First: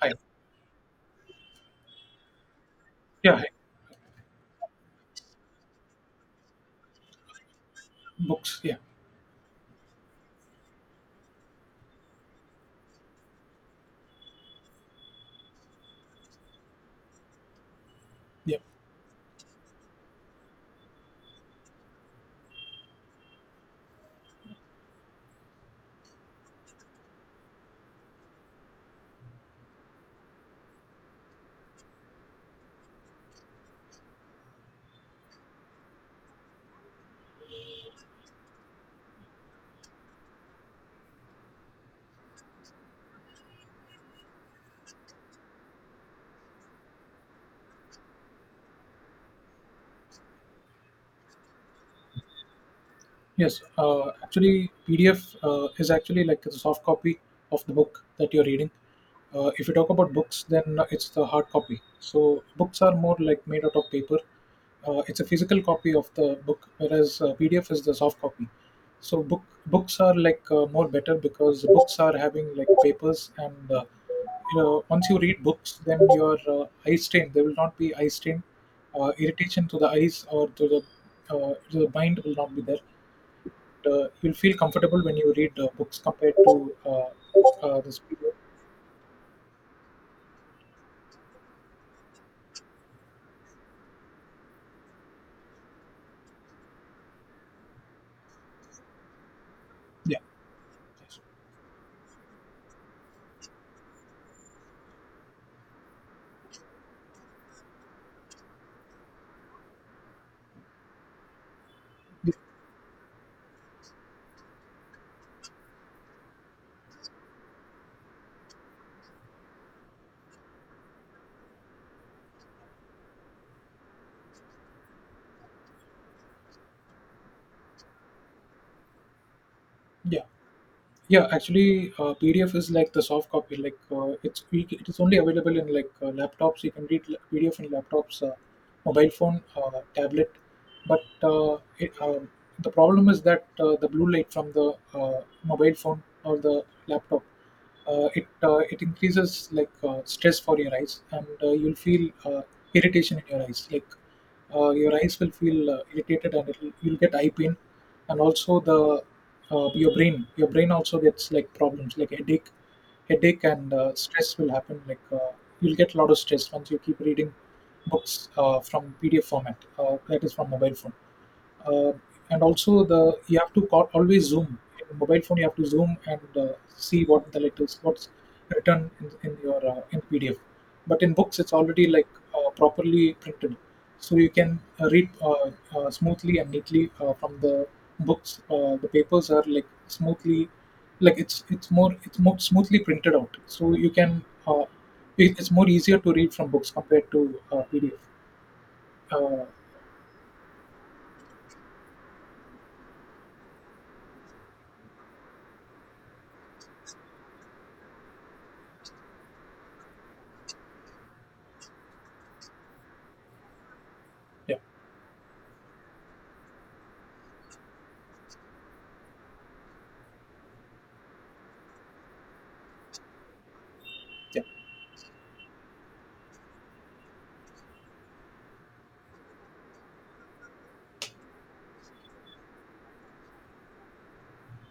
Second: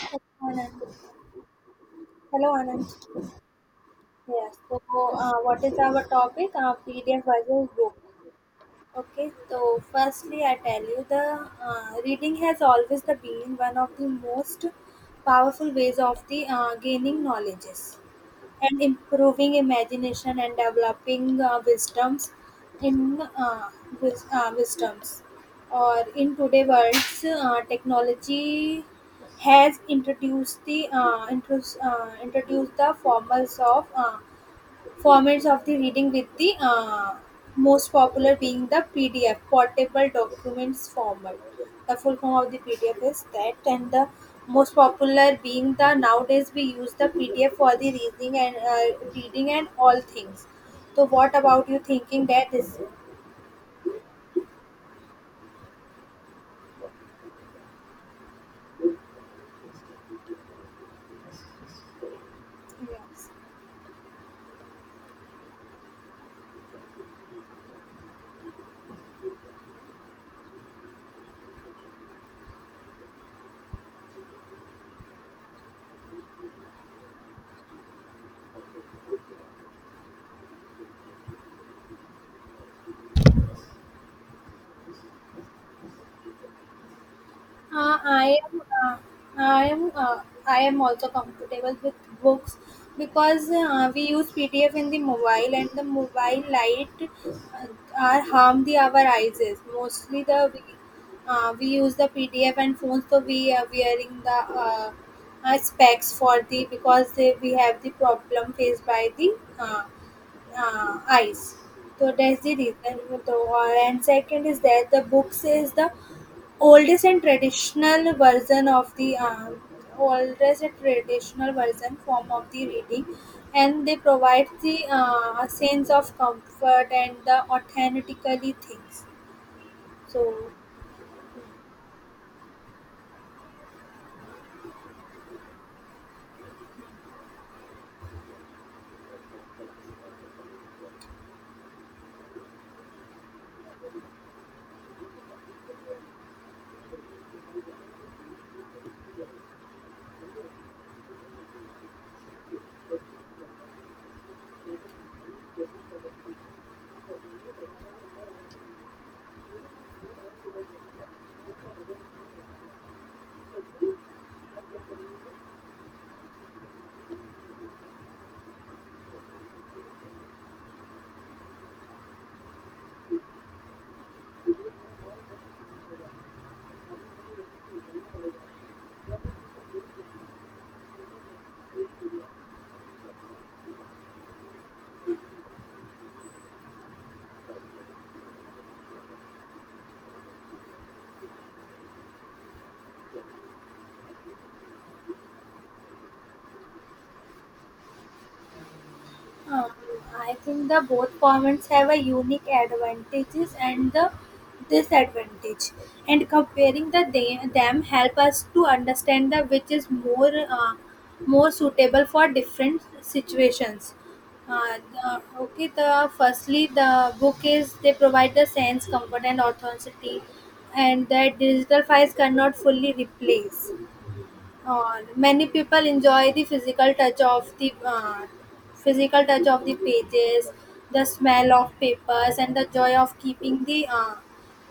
Hi. Anand. Hello, Anand. Yeah, hi. Yes. So, what is our topic? PDF versus book. Books. Yeah. Okay, so firstly, I tell you the reading has always the been one of the most powerful ways of the gaining knowledges Yeah. and improving imagination and developing wisdoms in wisdoms or in today world's technology has introduced introduced the formals of Formats of the reading with the most popular being the PDF (Portable Documents Format). The full form of the PDF is that, and the most popular being the nowadays we use the PDF for the reading and all things. So what about you thinking that is Yes, actually, PDF is actually like the soft copy of the book that you're reading. If you talk about books, then it's the hard copy. So books are more yes. like made out of paper. It's a physical copy of the book, whereas PDF is the soft copy. So books are like more better because books are having like papers, and once you read books, then your eye strain there will not be eye strain, irritation to the eyes or to the mind will not be there. You'll feel comfortable when you read books compared to Uh, this PDF. I am, uh, I am, uh, I am also comfortable with books because we use PDF in the mobile, and the mobile light are harm the our eyes. Yeah, Mostly the we use the PDF and phones, so we are wearing the specs for the because they, we have the problem faced by the uh, eyes. So that's the reason. Though. And second is that the books is the oldest and traditional version of the oldest and traditional version form of the reading, and they provide the a sense of comfort and the authentically things. yeah, So, yeah. Actually, PDF is like the soft copy. Like it is only available in like laptops. You can read PDF in laptops, mobile phone, tablet. But the problem is that the blue light from the mobile phone or the laptop, it increases like stress for your eyes, and you'll feel irritation in your eyes. Your eyes will feel irritated and you'll get eye pain, and also the your brain also gets like problems like headache and stress will happen. You'll get a lot of stress once you keep reading books from pdf format, that is from mobile phone, uh, and also the you have to always zoom in mobile phone. You have to zoom and see what the letters, what's written in your in pdf, but in books it's already like properly printed, so you can read smoothly and neatly from the books. The papers are like smoothly, like it's more smoothly printed out, so you can, uh, it's more easier to read from books compared to pdf. uh, Um, I think the both formats have a unique advantages and the disadvantage, and comparing the they, them help us to understand the which is more uh, more suitable for different situations. yeah, Uh, okay, the firstly the book is they provide the sense, comfort, and authenticity, and that digital files cannot fully replace. yeah, Or many people enjoy the physical touch of the physical touch of the pages, the smell of papers, and the joy of keeping the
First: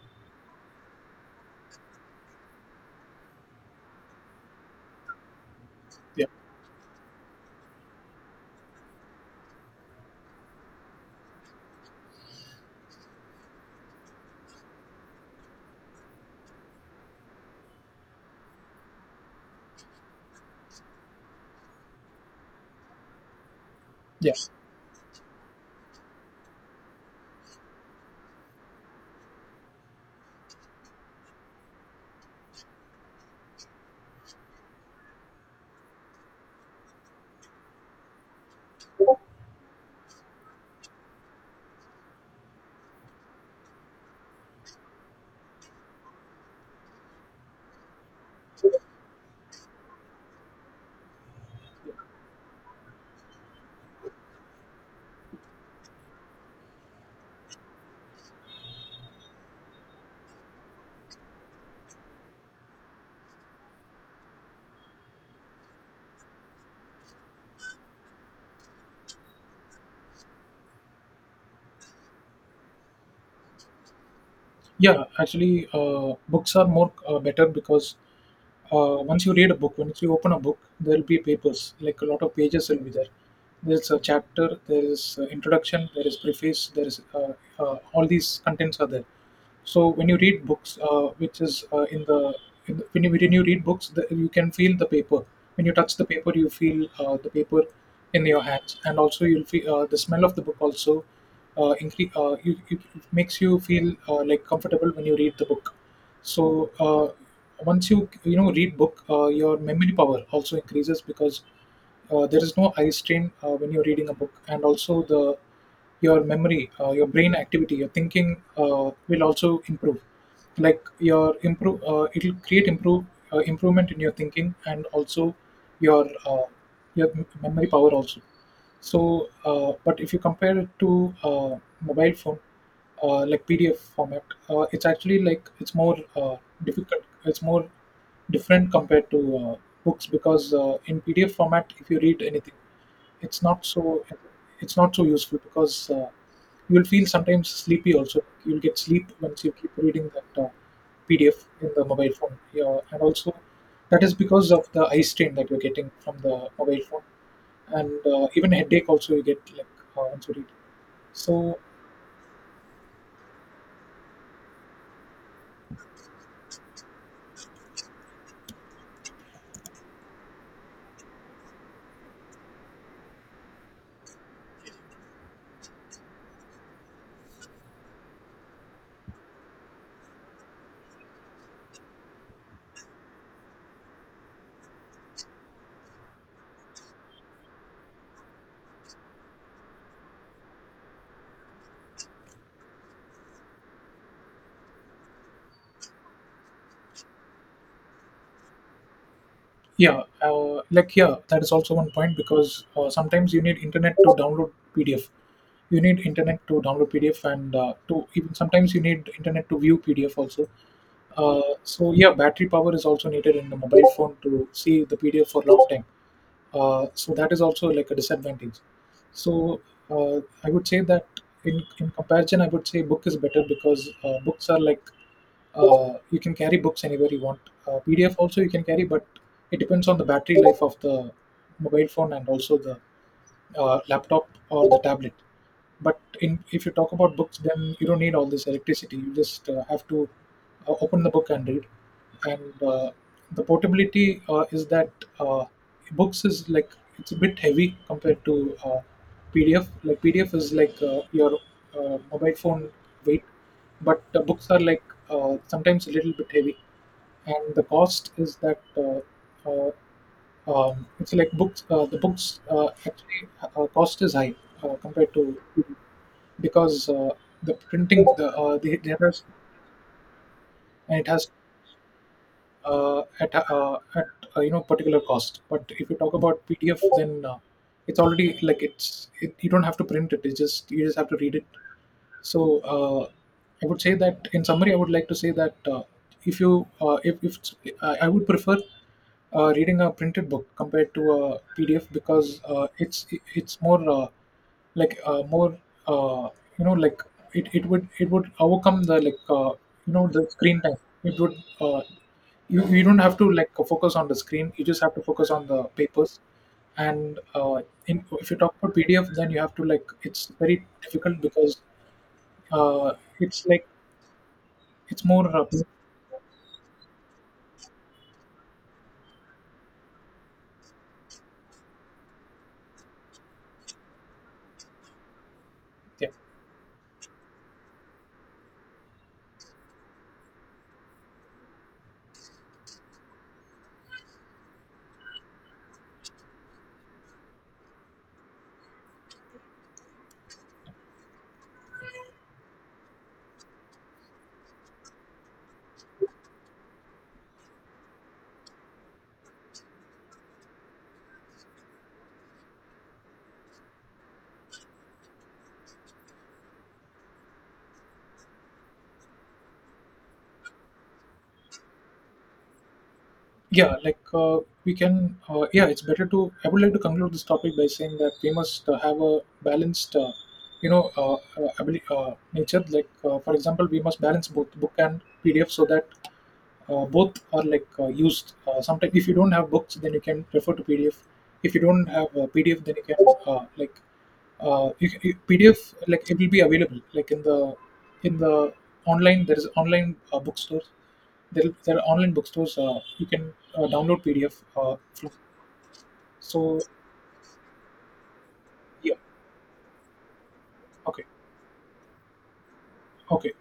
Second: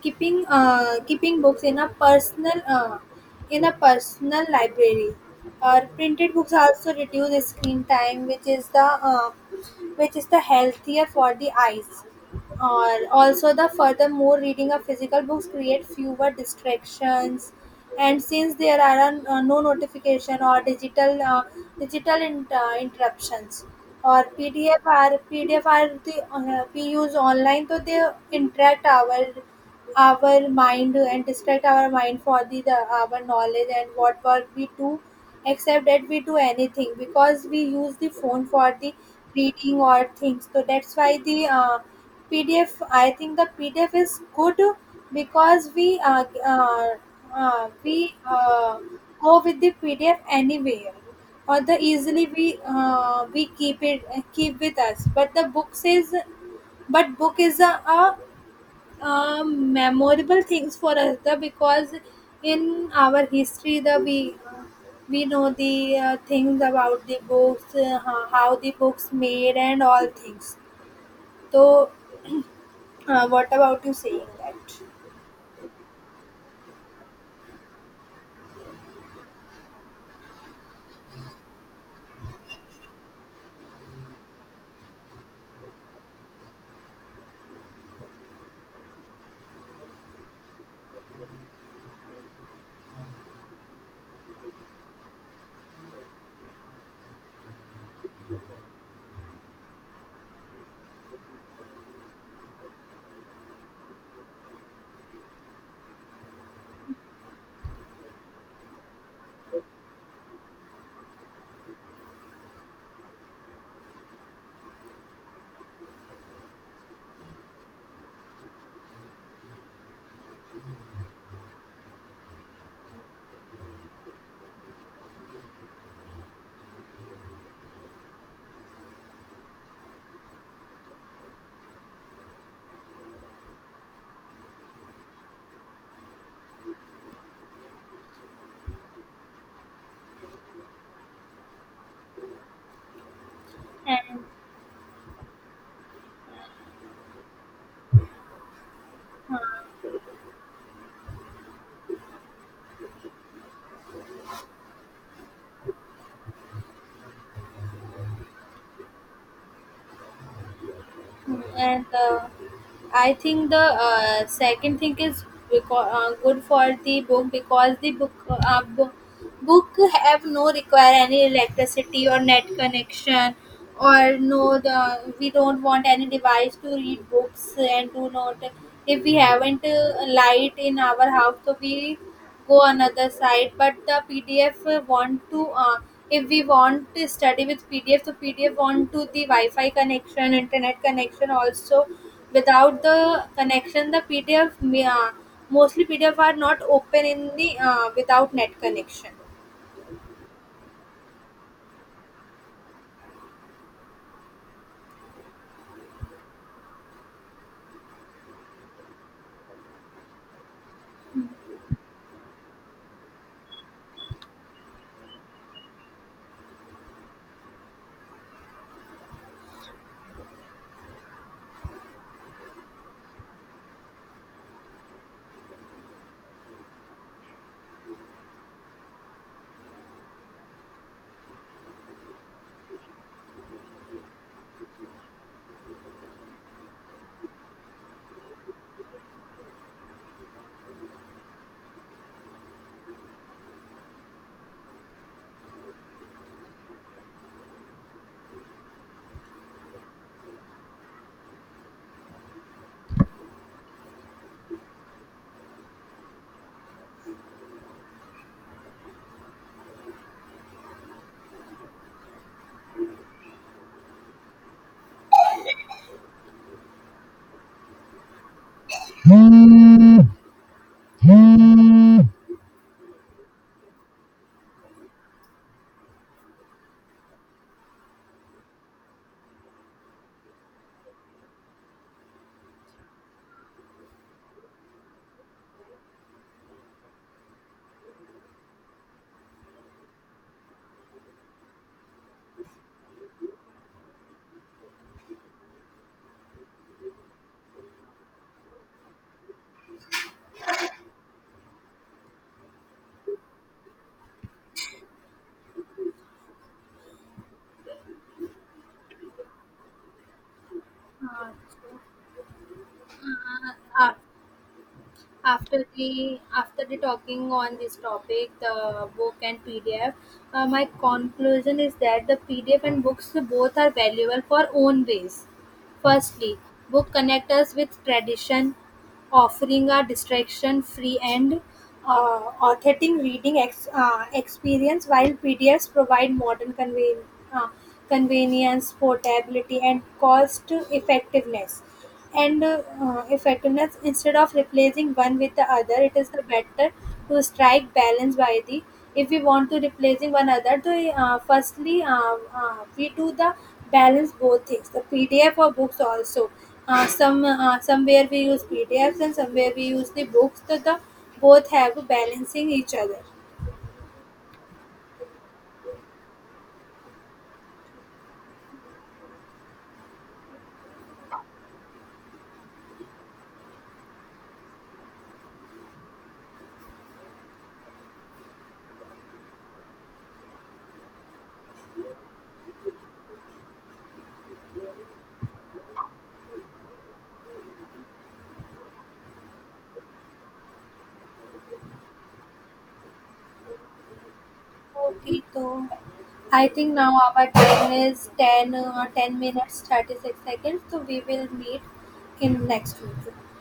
keeping keeping books in a personal library. Or yeah, printed books also reduce screen time, which is the healthier for the eyes, or also the furthermore reading of physical books create fewer distractions, and since there are no notification or digital interruptions, or yeah. Pdf are the we use online, so they interact our mind and distract our mind for the our knowledge and what work we do except that we do anything because we use the phone for the reading or things, so that's why the PDF, I think the PDF is good because we go with the PDF anywhere, or the easily we keep it keep with us. But the book says, but book is a memorable things for us, the because in our history the we know the things about the books, how the books made and all things. So, what about you saying that? Yeah, actually, books are more better because once you read a book, once you open a book, there will be papers. Like a lot of pages will be there. There's a chapter, there is introduction, there is preface, there is all these contents are there. So when you read books, which is in the- when you read books, you can feel the paper. When you touch the paper, you feel the paper in your hands, and also you'll feel the smell of the book also. It makes you feel like comfortable when you read the book. so uh, Once you you know read book, your memory power also increases because there is no eye strain when you're reading a book, and also the your memory, your brain activity, your thinking will also improve. Like your improve it'll create improve Improvement in your thinking, and also your memory power also. So, but if you compare it to mobile phone, like PDF format, it's actually like it's more difficult. It's more different compared to books, because in PDF format, if you read anything, it's not so And it's not so useful because you will feel sometimes sleepy. Also, you'll get sleep once you keep reading that PDF in the mobile phone. Yeah, and also that is because of the eye strain that you're getting from the mobile phone, and even headache also you get like once you read. So and uh, I think the second thing is because, good for the book because the book book have no require any electricity or net connection, or no the we don't want any device to read books, and do not, if we haven't light in our house so we go another site, but the pdf want to if we want to study with pdf, so pdf want to the wi-fi connection internet connection also, without the connection the mostly pdf are not open in the without net connection. yeah, yeah, that is also one point because sometimes you need internet to download PDF. You need internet to download PDF, and to even sometimes you need internet to view PDF also. So yeah, battery power is also needed in the mobile phone to see the PDF for a long time. So that is also like a disadvantage. So uh, I would say that in comparison, I would say book is better because books are like, you can carry books anywhere you want. PDF also you can carry, but it depends on the battery life of the mobile phone and also the laptop or the tablet. But in, if you talk about books, then you don't need all this electricity. You just have to open the book and read. And the portability is that uh, books is like it's a bit heavy compared to uh, pdf. Pdf is like your mobile phone weight, but the books are like sometimes a little bit heavy. And the cost is that uh, it's like books. The books, actually cost is high compared to, because the printing, the there is and it has at you know particular cost. But if you talk about PDF, then it's already like you don't have to print it. It's just You just have to read it. So I would say that in summary, I would like to say that if you if I would prefer reading a printed book compared to a PDF because it's more more uh, you know like it, it would overcome the, the screen time. It would, uh, you, you don't have to like focus on the screen. You just have to focus on the papers, and if you talk about PDF, then you have to like it's very difficult, Uh, because uh, it's like uh, it's more after the talking on this topic the book and pdf, my conclusion is that the pdf and books both are valuable for own ways. yeah. Firstly, book connect us with tradition, offering a distraction-free and authentic reading experience, while PDFs provide modern uh, convenience, portability, and cost-effectiveness. And effectiveness instead of replacing one with the other, it is the better to strike balance by the. If we want to replacing one other, to firstly we do the balance both things, the PDF or books also, somewhere we use PDFs and somewhere we use the books. So the both have balancing each other. Yeah, like we can yeah, it's better to, I would like to conclude this topic by saying that we must have a balanced nature. Like for example, we must balance both book and pdf, so that both are like used, sometimes if you don't have books then you can refer to pdf. If you don't have pdf, then you can uh, like pdf like it will be available like in the in the online. There is online bookstores. There are online bookstores. You can download PDF. Okay, so I So think now our time is yeah, 10 minutes 36 seconds. So we okay, will meet in next week. okay.